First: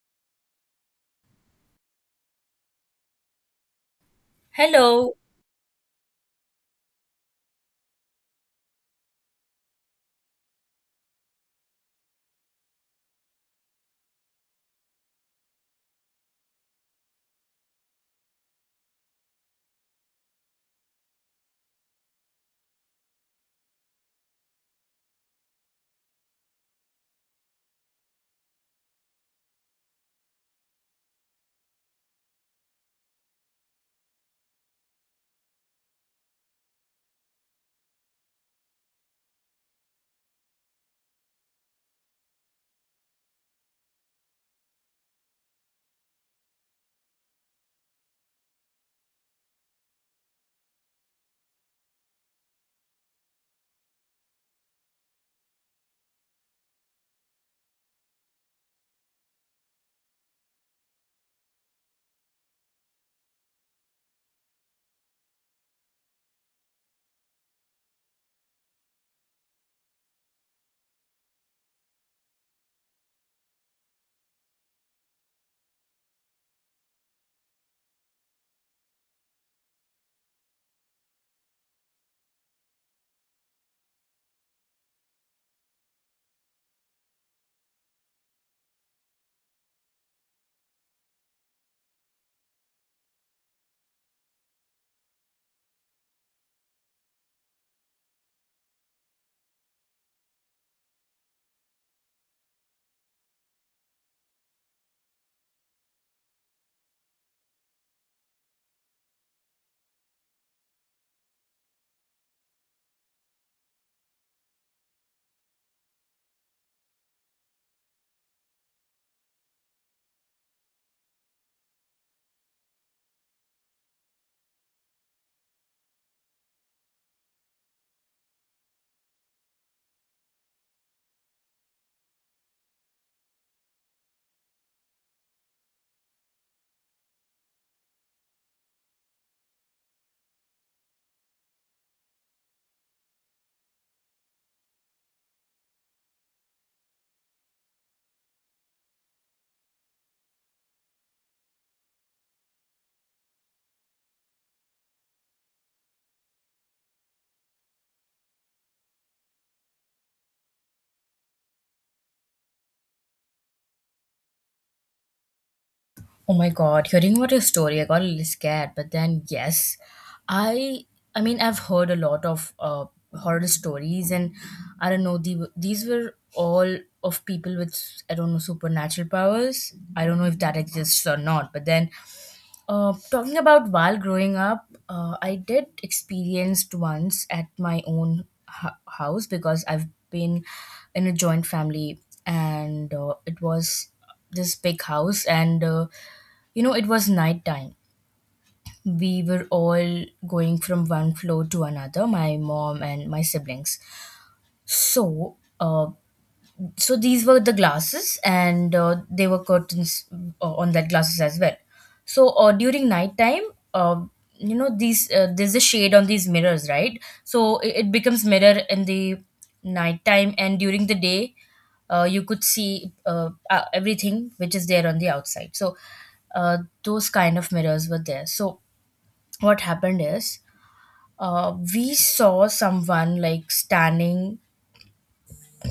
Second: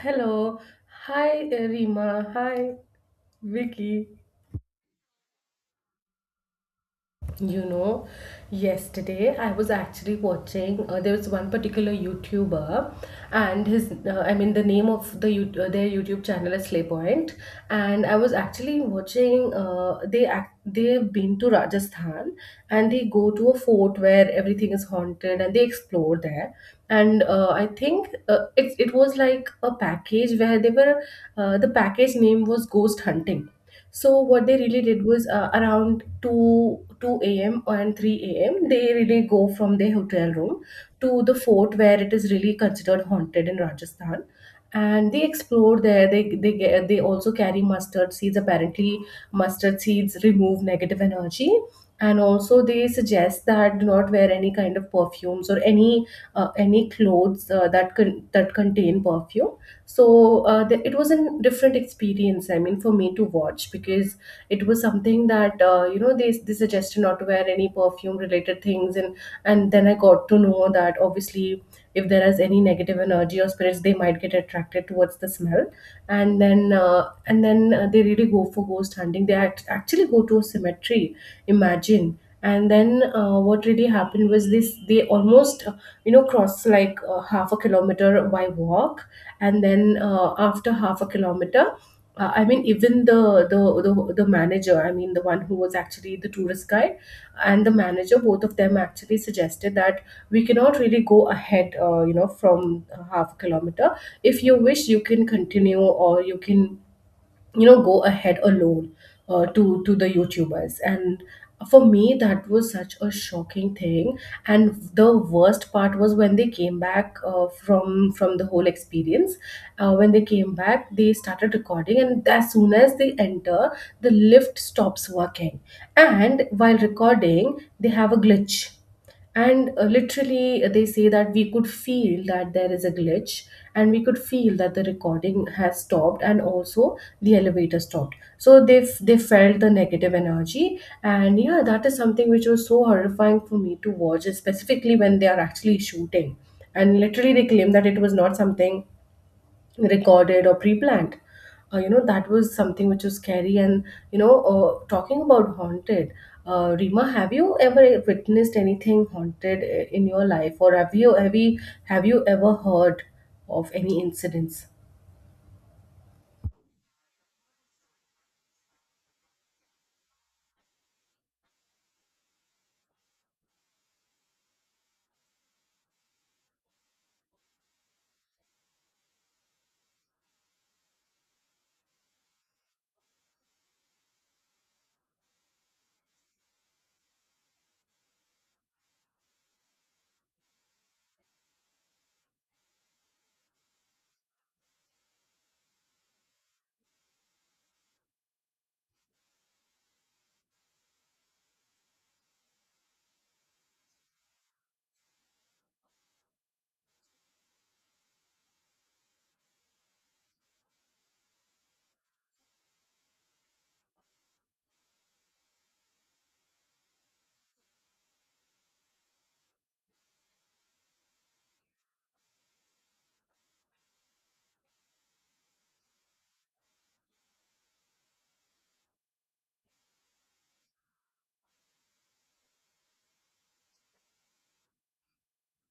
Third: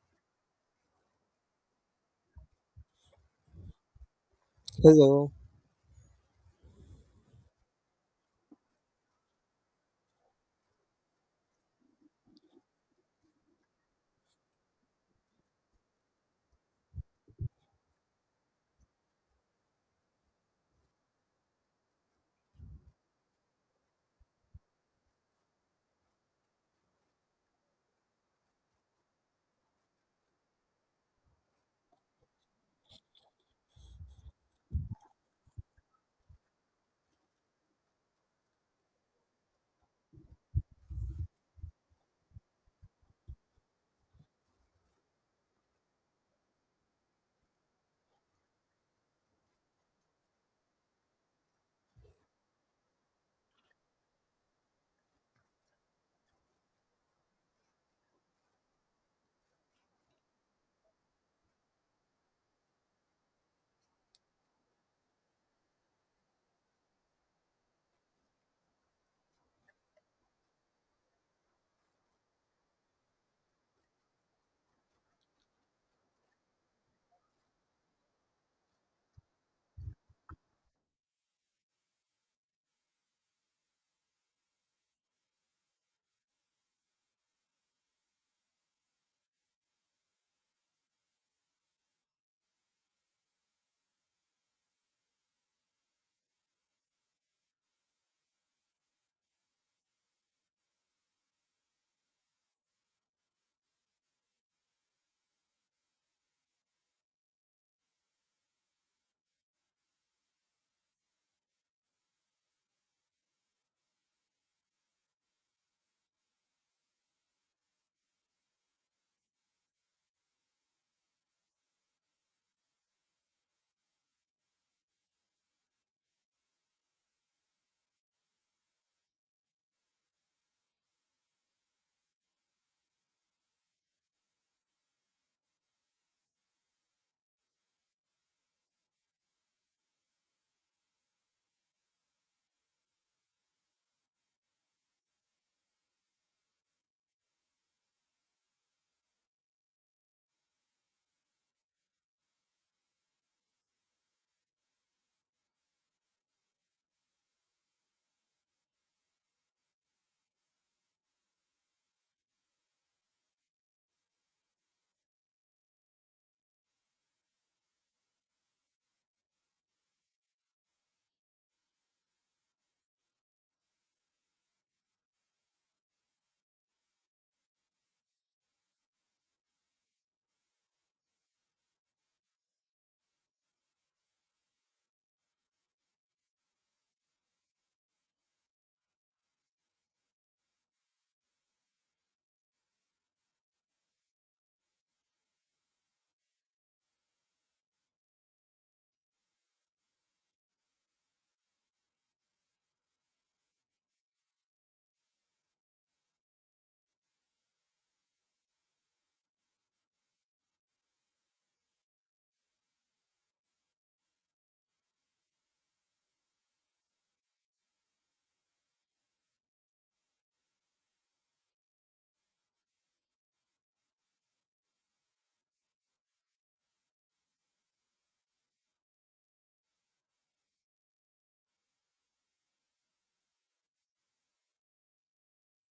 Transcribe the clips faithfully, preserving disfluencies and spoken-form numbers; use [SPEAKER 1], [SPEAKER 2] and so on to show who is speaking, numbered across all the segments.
[SPEAKER 1] Hello. Hi, Rima. Hi, Vicky.
[SPEAKER 2] Hello.
[SPEAKER 3] Hello.
[SPEAKER 1] You know, yesterday I was actually watching. Uh, there was one particular YouTuber, and his, uh, I mean, the name of the you uh, their YouTube channel is Slaypoint. And I was actually watching. Uh, they act, they've been to Rajasthan, and they go to a fort where everything is haunted, and they explore there. And uh, I think uh, it it was like a package where they were. Uh, the package name was Ghost Hunting, so what they really did was uh, around 2 2 a.m. and three a m They really go from their hotel room to the fort where it is really considered haunted in Rajasthan. And they explore there. They they get, they also carry mustard seeds. Apparently, mustard seeds remove negative energy. And also, they suggest that do not wear any kind of perfumes or any uh, any clothes uh, that con- that contain perfume. So uh, the, it was a different experience, I mean, for me to watch, because it was something that uh, you know, they, they suggested not to wear any perfume related things. and and then I got to know that obviously, if there is any negative energy or spirits, they might get attracted towards the smell. And then uh, and then uh, they really go for ghost hunting. They act- actually go to a cemetery, imagine. And then uh, what really happened was this: they almost uh, you know, cross like uh, half a kilometer by walk. And then uh, after half a kilometer, uh, I mean, even the, the the the manager, I mean the one who was actually the tourist guide, and the manager, both of them actually suggested that we cannot really go ahead uh, you know, from uh, half a kilometer. If you wish, you can continue, or you can, you know, go ahead alone, uh, to to the YouTubers. And for me, that was such a shocking thing. And the worst part was when they came back uh, from from the whole experience, uh, when they came back, they started recording, and as soon as they enter, the lift stops working. And while recording, they have a glitch. And uh, literally, uh, they say that we could feel that there is a glitch, and we could feel that the recording has stopped, and also the elevator stopped. So they f- they felt the negative energy. And yeah, that is something which was so horrifying for me to watch, specifically when they are actually shooting, and literally they claim that it was not something recorded or pre-planned. Uh, you know, that was something which was scary. And you know, uh, talking about haunted, uh, Rima, have you ever witnessed anything haunted i- in your life, or have you have you have you ever heard of any incidents?
[SPEAKER 2] Oh my God, hearing about your story, I got a little scared. But then, yes, I, I mean, I've heard a lot of uh, horror stories, and I don't know, the, these were all of people with, I don't know, supernatural powers. I don't know if that exists or not. But then, Uh, talking about while growing up, uh, I did experienced once at my own hu- house because I've been in a joint family, and uh, it was this big house, and uh, you know it was nighttime. We were all going from one floor to another, my mom and my siblings. So uh, so these were the glasses, and uh, they were curtains uh, on that glasses as well. So uh, during nighttime, uh, you know these uh, there's a shade on these mirrors, right? So it, it becomes mirror in the nighttime, and during the day uh, you could see, uh, uh, everything which is there on the outside. So uh, those kind of mirrors were there. So what happened is, uh, we saw someone like standing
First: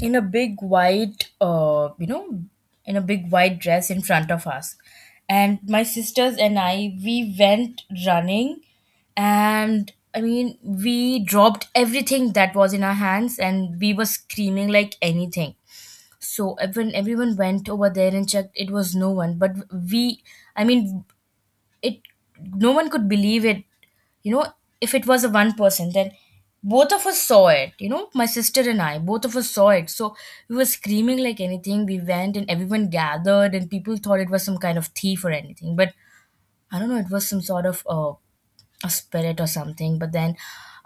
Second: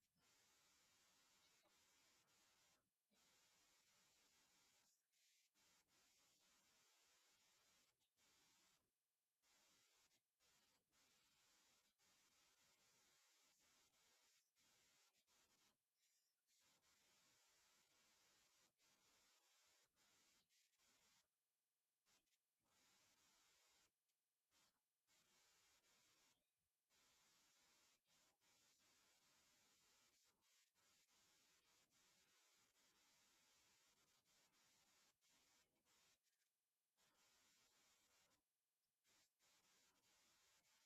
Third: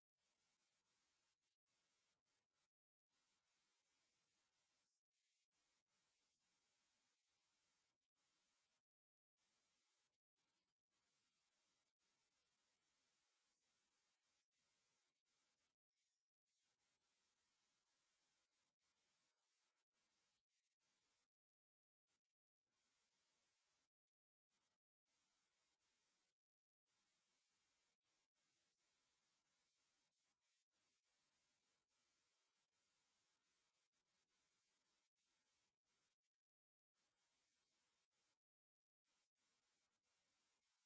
[SPEAKER 2] in a big white uh you know in a big white dress in front of us. And my sisters and I, we went running, and I mean, we dropped everything that was in our hands, and we were screaming like anything. So when everyone went over there and checked, it was no one. But we, I mean, it, no one could believe it, you know. If it was a one person, then both of us saw it, you know, my sister and I, both of us saw it. So we were screaming like anything. We went and everyone gathered, and people thought it was some kind of thief or anything, but I don't know, it was some sort of uh, a spirit or something. But then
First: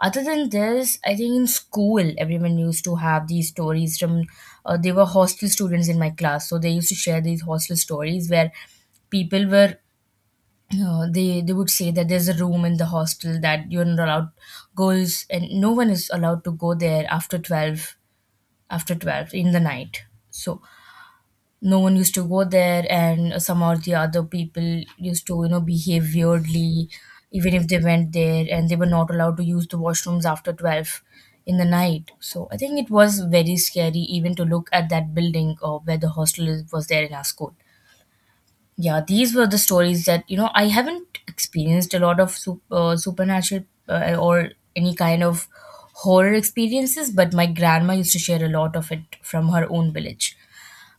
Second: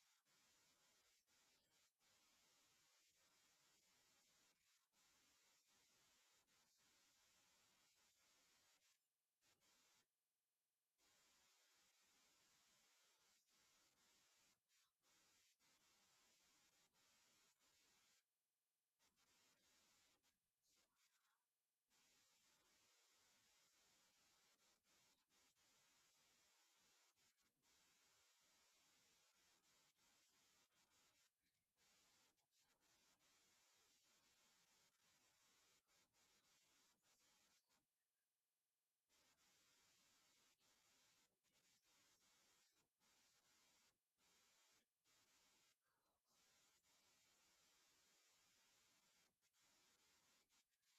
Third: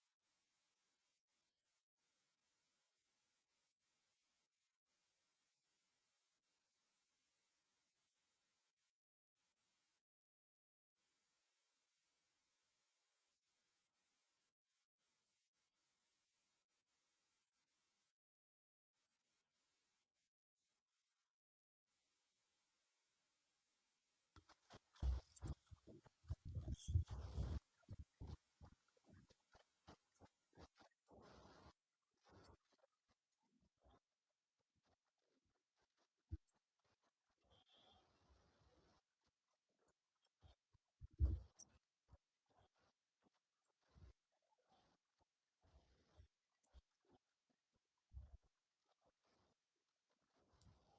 [SPEAKER 2] other than this, I think in school everyone used to have these stories from, uh, they were hostel students in my class, so they used to share these hostel stories where people were, uh, they they would say that there's a room in the hostel that you're not allowed, girls, and no one is allowed to go there after twelve, after twelve in the night. So no one used to go there, and some or the other people used to, you know, behave weirdly even if they went there, and they were not allowed to use the washrooms after twelve in the night. So I think it was very scary even to look at that building or where the hostel is, was there in our school. Yeah, these were the stories that, you know, I haven't experienced a lot of sup- uh, supernatural uh, or any kind of horror experiences. But my grandma used to share a lot of it from her own village,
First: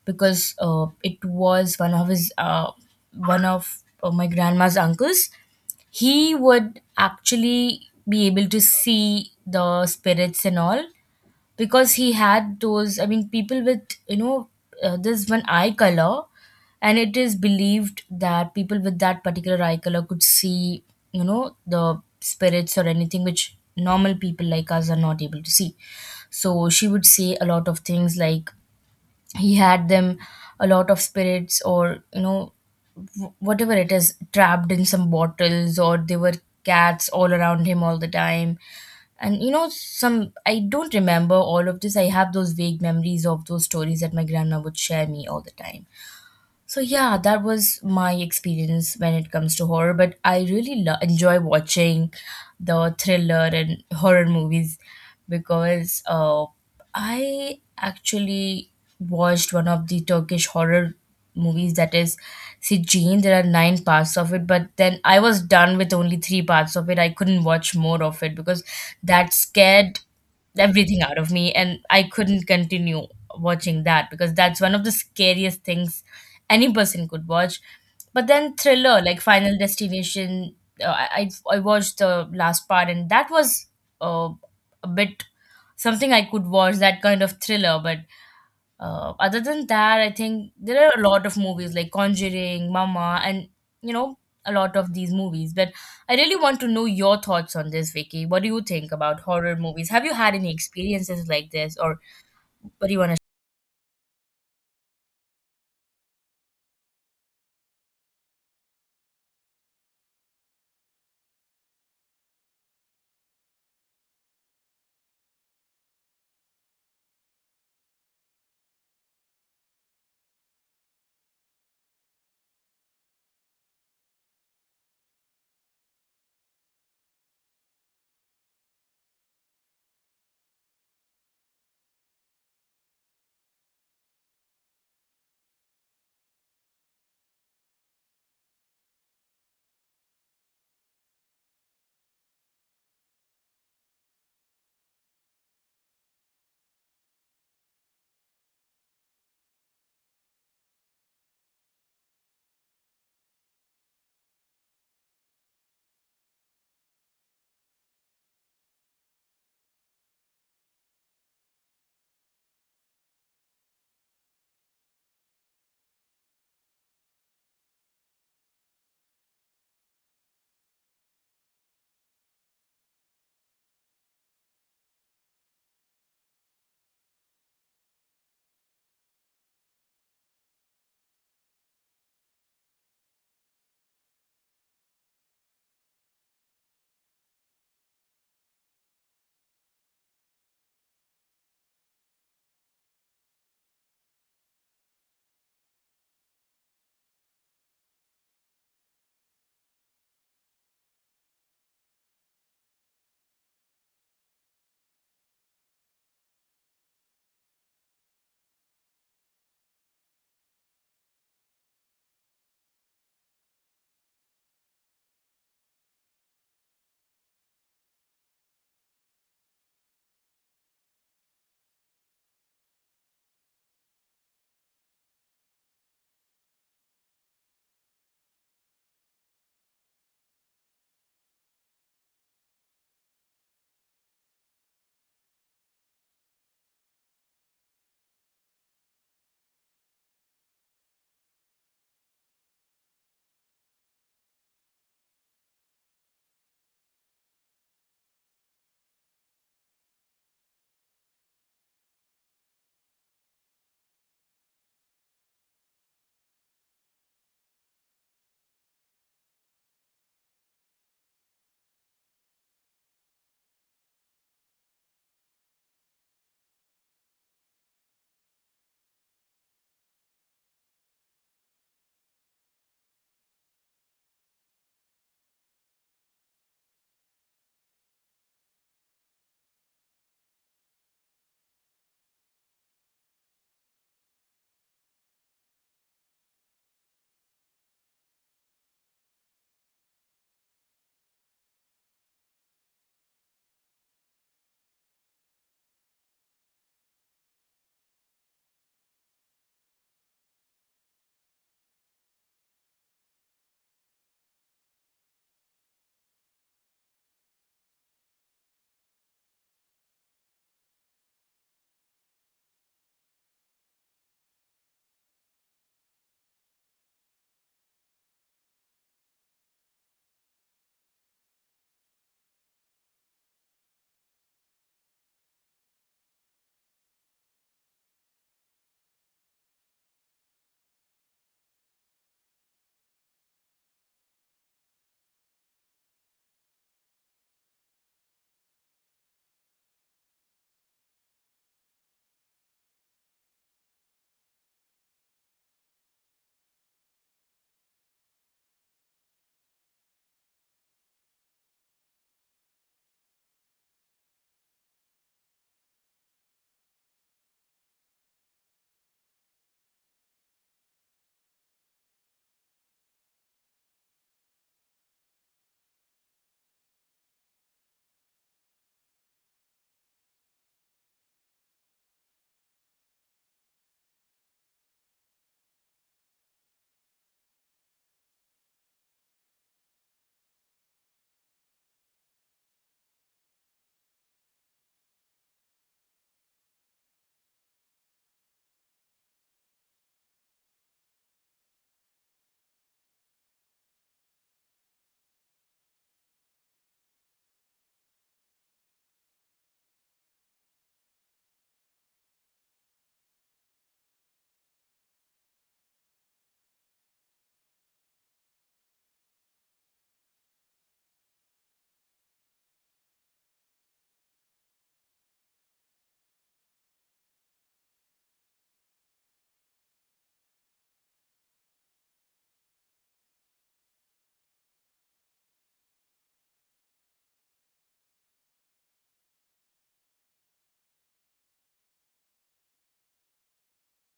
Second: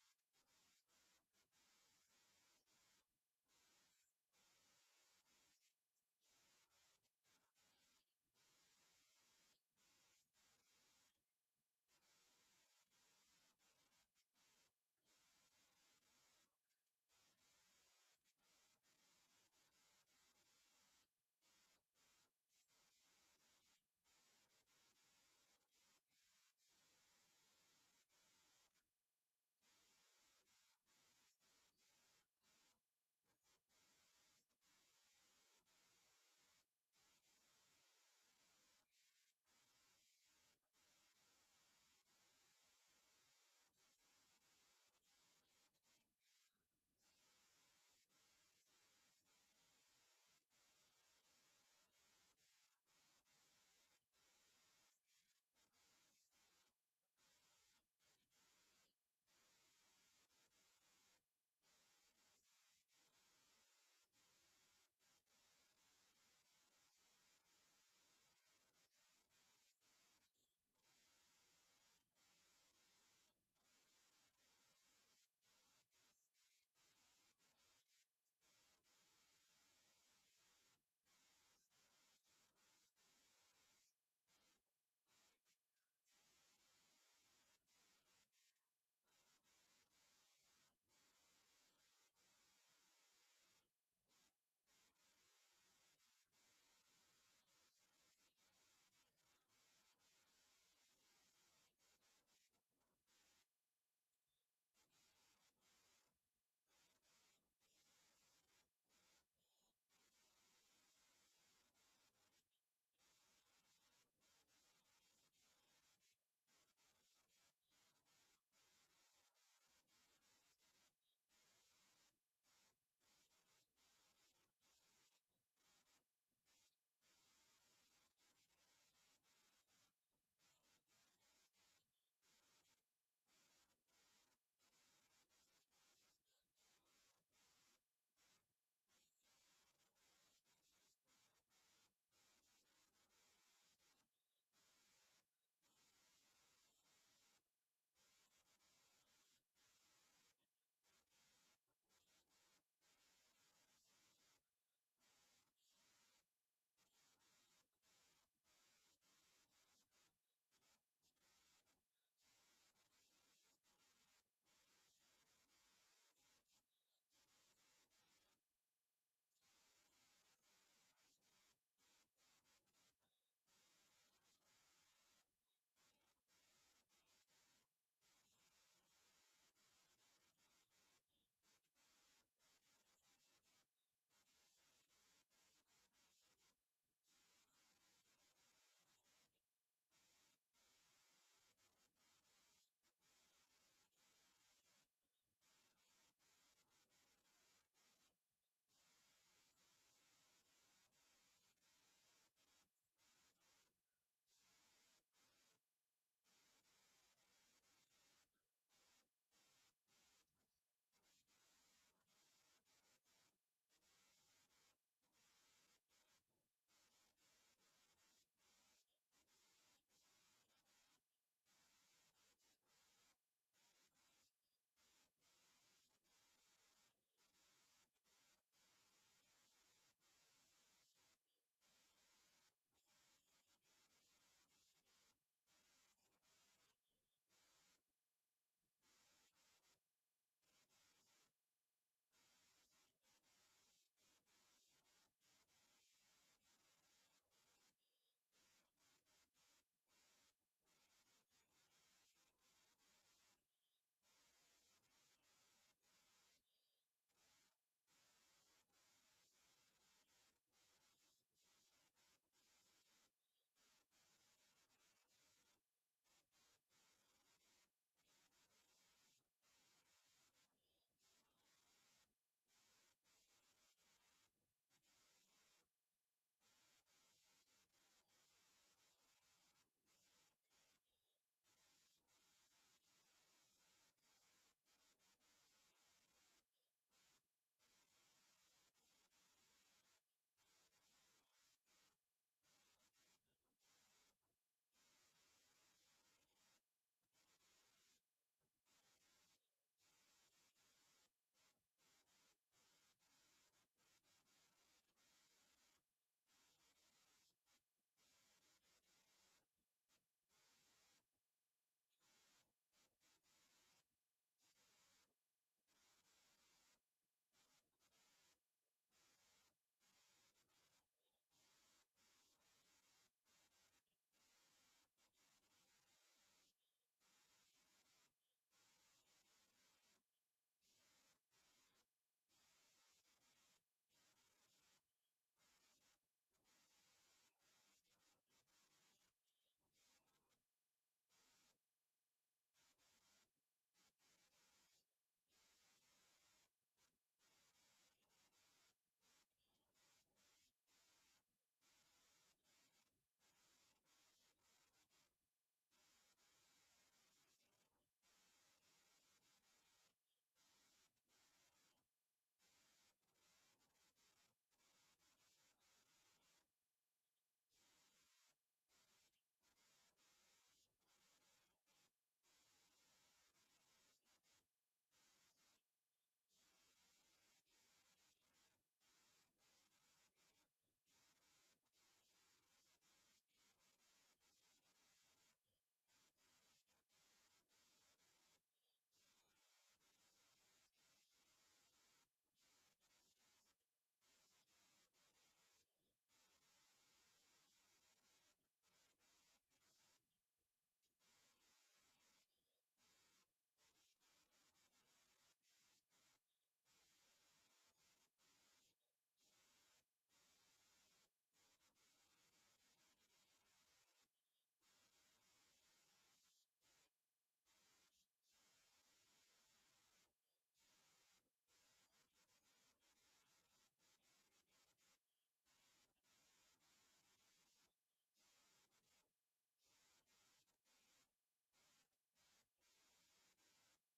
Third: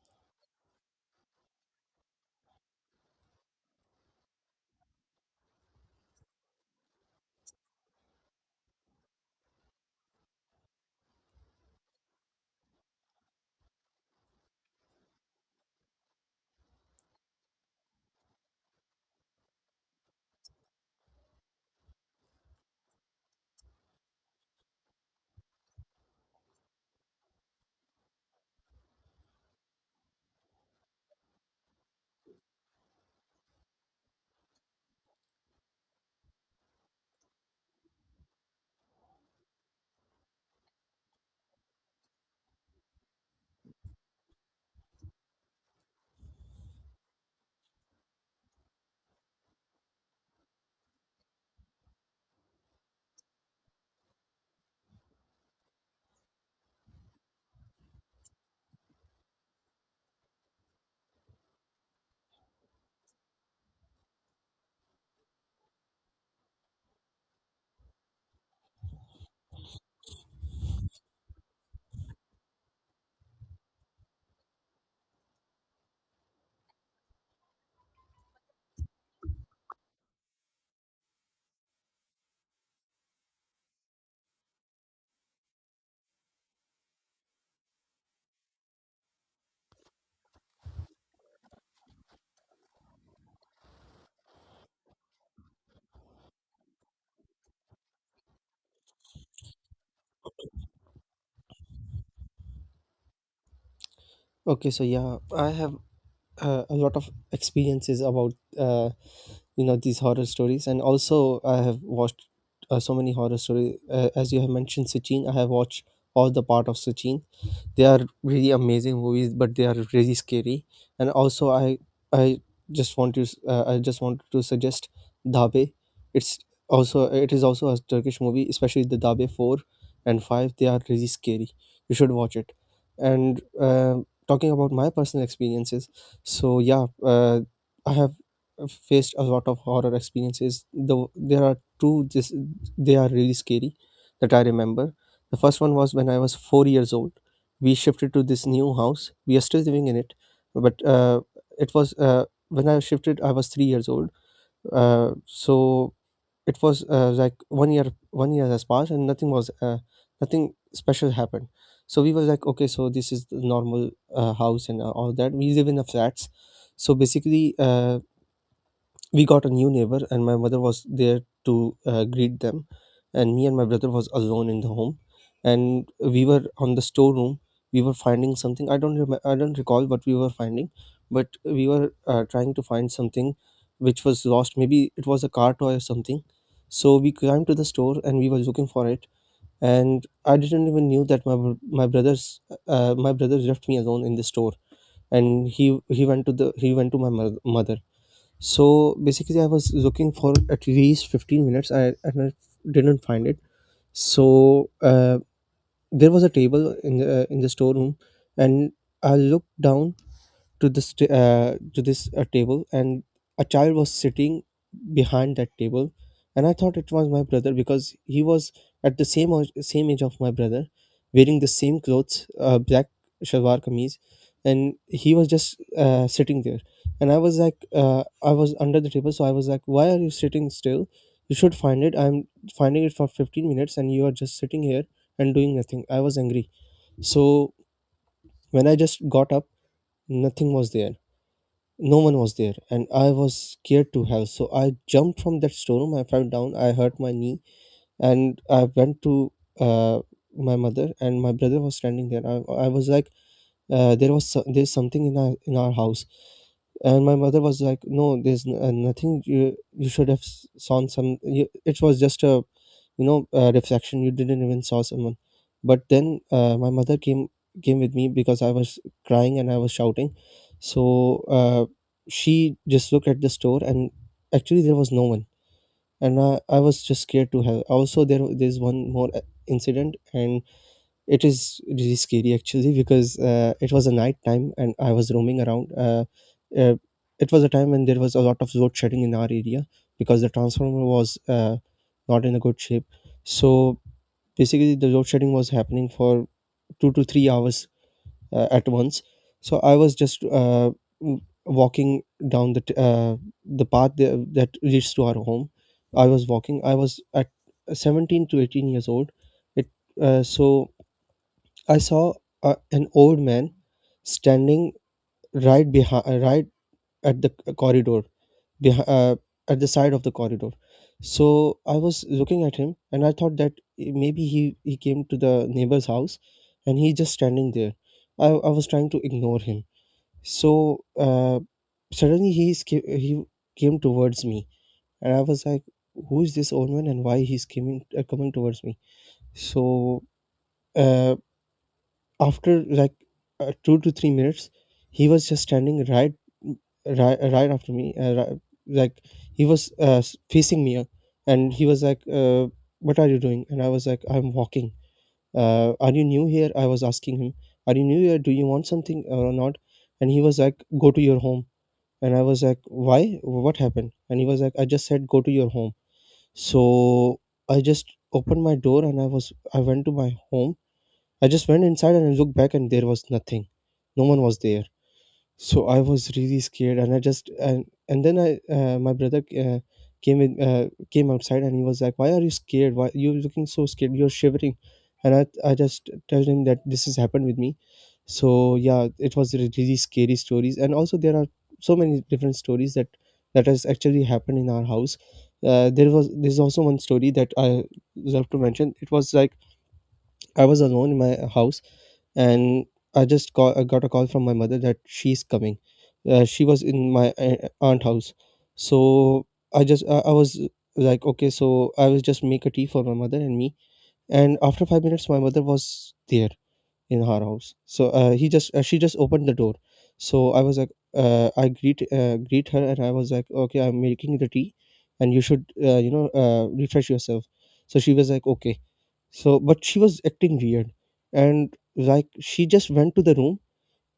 [SPEAKER 2] because uh, it was one of his uh, one of uh, my grandma's uncles. He would actually be able to see the spirits and all, because he had those, I mean, people with, you know, uh, this one eye color, and it is believed that people with that particular eye color could see, you know, the spirits or anything which normal people like us are not able to see. So she would say a lot of things like he had them, a lot of spirits, or, you know, whatever it is, trapped in some bottles, or there were cats all around him all the time. And you know, some, I don't remember all of this, I have those vague memories of those stories that my grandma would share me all the time. So yeah, that was my experience when it comes to horror, but I really lo- enjoy watching the thriller and horror movies, because uh, I actually watched one of the Turkish horror movies, that is Sijin. There are nine parts of it, but then I was done with only three parts of it. I couldn't watch more of it because that scared everything out of me, and I couldn't continue watching that, because that's one of the scariest things any person could watch. But then thriller like Final Destination, uh, I, I I watched the last part, and that was uh, a bit, something I could watch, that kind of thriller. But uh, other than that, I think there are a lot of movies like Conjuring, Mama, and, you know, a lot of these movies. But I really want to know your thoughts on this, Vicky. What do you think about horror movies? Have you had any experiences like this, or what do you want to?
[SPEAKER 3] Okay, so yeah, I have uh, a lot of experiences about uh, you know these horror stories, and also I have watched uh, so many horror stories. Uh, as you have mentioned, Sachin, I have watched all the part of Sachin. They are really amazing movies, but they are really scary. And also i i just want to s- uh, i just wanted to suggest dabe. It's also, it is also a Turkish movie, especially the dabe four and five. They are really scary, you should watch it. And uh, talking about my personal experiences, so yeah, uh, I have faced a lot of horror experiences, though there are two this They are really scary, that I remember. The first one was when I was four years old. We shifted to this new house, we are still living in it. But uh, it was, uh, when I shifted I was three years old. Uh, so it was, uh, like, one year, one year has passed and nothing was, uh, nothing special happened. So we were like, okay, so this is the normal uh, house and uh, all that. We live in a flats. So basically, uh, we got a new neighbor and my mother was there to uh, greet them, and me and my brother was alone in the home. And we were on the storeroom, we were finding something. I don't remember, I don't recall what we were finding, but we were uh, trying to find something which was lost, maybe it was a car toy or something. So we climbed to the store and we were looking for it. And I didn't even knew that my br- my brother's, uh, my brother left me alone in the store. And he he went to the he went to my mo- mother. So basically, I was looking for at least fifteen minutes. I, and I didn't find it. So uh, there was a table in the, uh, in the storeroom, and I looked down to this t- uh, to this uh, table, and a child was sitting behind that table. And I thought it was my brother, because he was at the same o- same age of my brother, wearing the same clothes, uh, black shalwar kameez. And he was just uh, sitting there. And I was like, uh, I was under the table, so I was like, why are you sitting still? You should find it, I'm finding it for fifteen minutes and you are just sitting here and doing nothing. I was angry. So when I just got up, nothing was there, no one was there. And I was scared to hell. So I jumped from that storeroom. I fell down, I hurt my knee, and I went to, uh, my mother, and my brother was standing there. I, I was like, uh, there was so- there's something in our, in our house. And my mother was like, no, there's n- uh, nothing. You you should have s- saw some, you, it was just a, you know, a reflection, you didn't even saw someone. But then uh, my mother came, came with me because I was crying and I was shouting. So uh, she just looked at the store, and actually there was no one. And i, I was just scared to hell. Also there, there's one more uh, incident, and it is really scary actually, because uh, it was a night time and I was roaming around, uh, uh, it was a time when there was a lot of load shedding in our area, because the transformer was uh, not in a good shape. So basically the load shedding was happening for two to three hours, uh, at once. So I was just, uh, w- walking down the t- uh, the path there that leads to our home. I was walking, I was at seventeen to eighteen years old. It uh, so I saw a, an old man standing right behind, right at the c- corridor, behi- uh, at the side of the corridor. So I was looking at him, and I thought that, eh, maybe he he came to the neighbor's house, and he just standing there. I I was trying to ignore him. So uh, suddenly he is ca- he came towards me, and I was like, "Who is this old man, and why he's coming uh, coming towards me?" So. Uh, After like, uh, two to three minutes, he was just standing right, right, right after me, uh, ri- like he was, uh, s- facing me. Uh, and he was like, uh, what are you doing? And I was like, I'm walking. Uh, are you new here? I was asking him, are you new here, do you want something or not? And he was like, go to your home. And I was like, why, what happened? And he was like, I just said go to your home. So I just opened my door, and i was i went to my home. I just went inside and I looked back, and there was nothing. No one was there. So I was really scared, and I just and and then I, uh, my brother, uh, came in uh, came outside, and he was like, "Why are you scared? Why you looking so scared? You're shivering." And I I just told him that this has happened with me. So yeah, it was re- really scary stories. And also there are so many different stories that that has actually happened in our house. Uh, there was there's also one story that I love to mention. It was like, I was alone in my house, and I just call, I got a call from my mother that she's coming. Uh, she was in my a- aunt house. So I just I, I was like, okay, so I was just make a tea for my mother and me. And after five minutes, my mother was there in her house. So uh, he just uh, she just opened the door. So I was like, uh, I greet, uh, greet her, and I was like, okay, I'm making the tea, and you should, uh, you know, uh, refresh yourself. So she was like, okay. So, but she was acting weird, and like she just went to the room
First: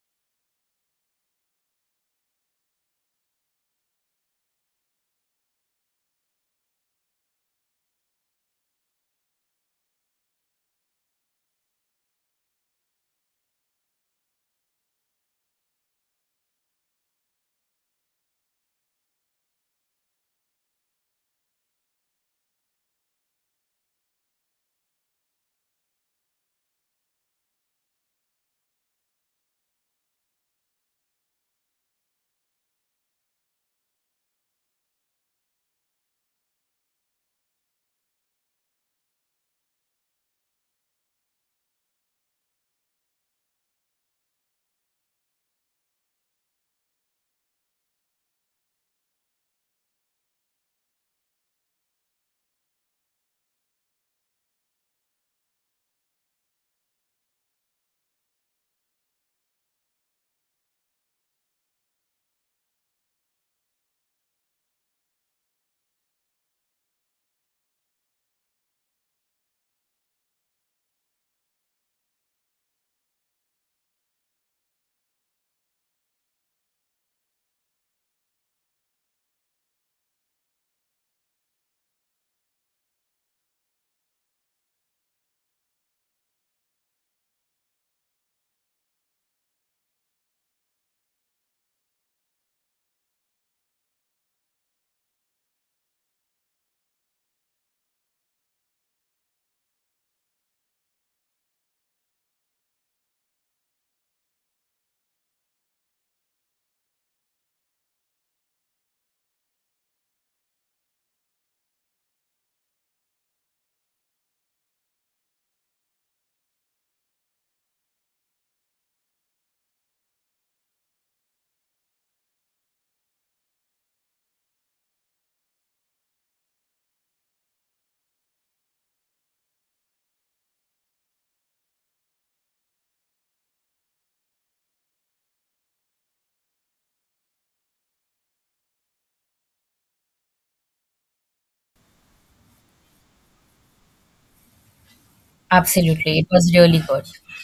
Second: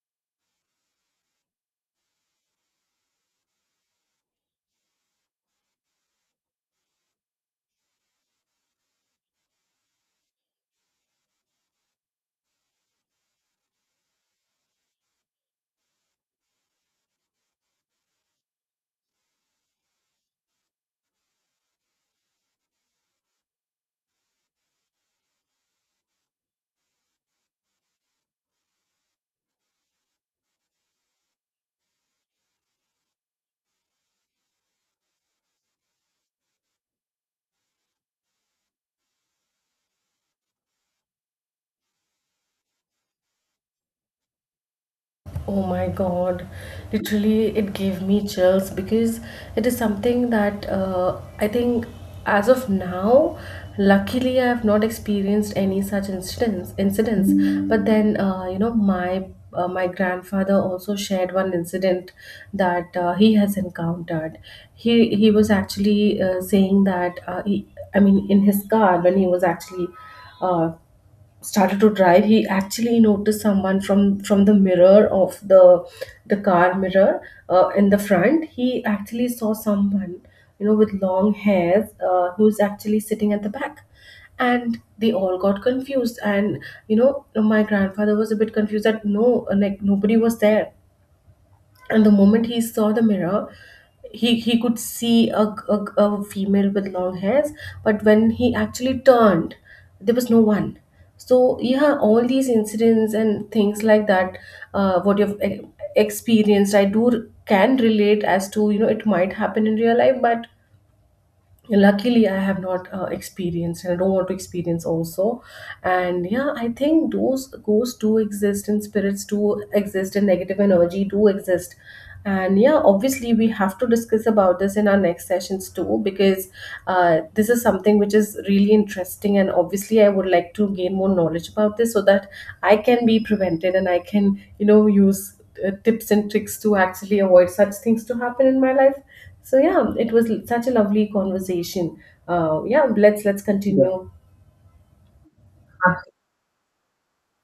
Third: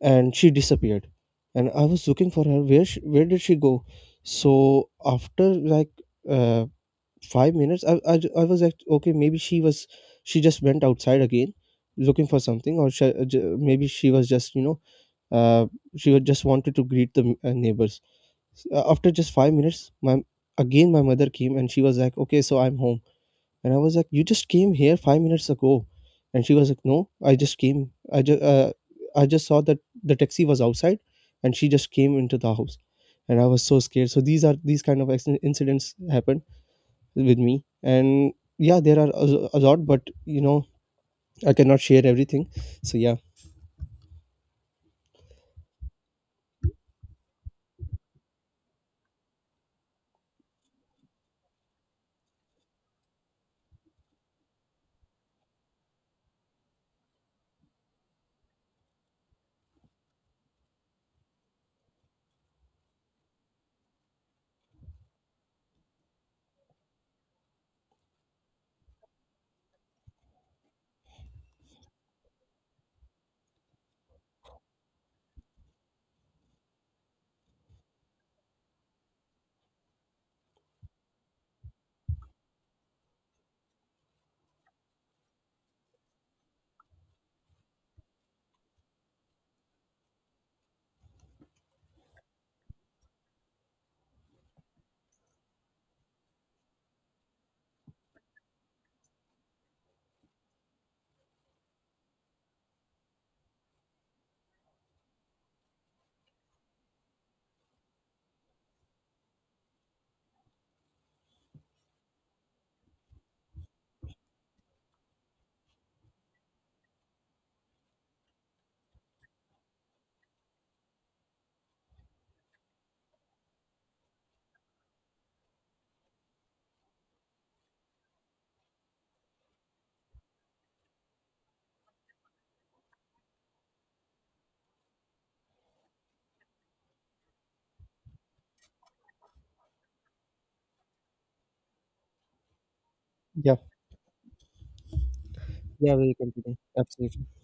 [SPEAKER 3] and she disappeared. And I was looking for her. Where she, where did she go? So after like, uh, five minutes, I, I j- I was like, okay, maybe she was she just went outside again, looking for something. Or she, uh, j- maybe she was just, you know, uh, she was just wanted to greet the, uh, neighbors. S- uh, After just five minutes, my again my mother came, and she was like, okay, so I'm home. And I was like, "You just came here five minutes ago." And she was like, "No, I just came. I just, uh, I just saw that the taxi was outside, and she just came into the house." And I was so scared. So these are these kind of accident- incidents happen with me. And yeah, there are a, a lot, but you know, I cannot share everything. So yeah,
[SPEAKER 1] Oh my God. Literally, it gave me chills, because it is something that, uh, I think, as of now, luckily I have not experienced any such incidents incidents. But then uh, you know, my uh, my grandfather also shared one incident that uh, he has encountered. He he was actually uh, saying that, uh, he, I mean, in his car, when he was actually uh, started to drive, he actually noticed someone from from the mirror of the the car mirror. Uh, in the front, he actually saw someone, you know, with long hairs, uh, who's actually sitting at the back. And they all got confused, and you know, my grandfather was a bit confused, that no, like, nobody was there. And the moment he saw the mirror, he he could see a, a, a female with long hairs, but when he actually turned, there was no one. So yeah, all these incidents and things like that, uh, what you've e- experienced, I do r- can relate, as to, you know, it might happen in real life, but luckily I have not uh, experienced, and I don't want to experience also. And yeah, I think those ghosts do exist, and spirits do exist, and negative energy do exist. And yeah, obviously we have to discuss about this in our next sessions too, because uh, this is something which is really interesting, and obviously I would like to gain more knowledge about this, so that I can be prevented, and I can, you know, use uh, tips and tricks to actually avoid such things to happen in my life. So yeah, it was such a lovely conversation. Uh, yeah, let's let's Yeah,
[SPEAKER 3] yeah,
[SPEAKER 1] continue.
[SPEAKER 3] yeah, we'll
[SPEAKER 2] Absolutely, it was
[SPEAKER 3] continue.
[SPEAKER 2] really good.
[SPEAKER 3] Absolutely.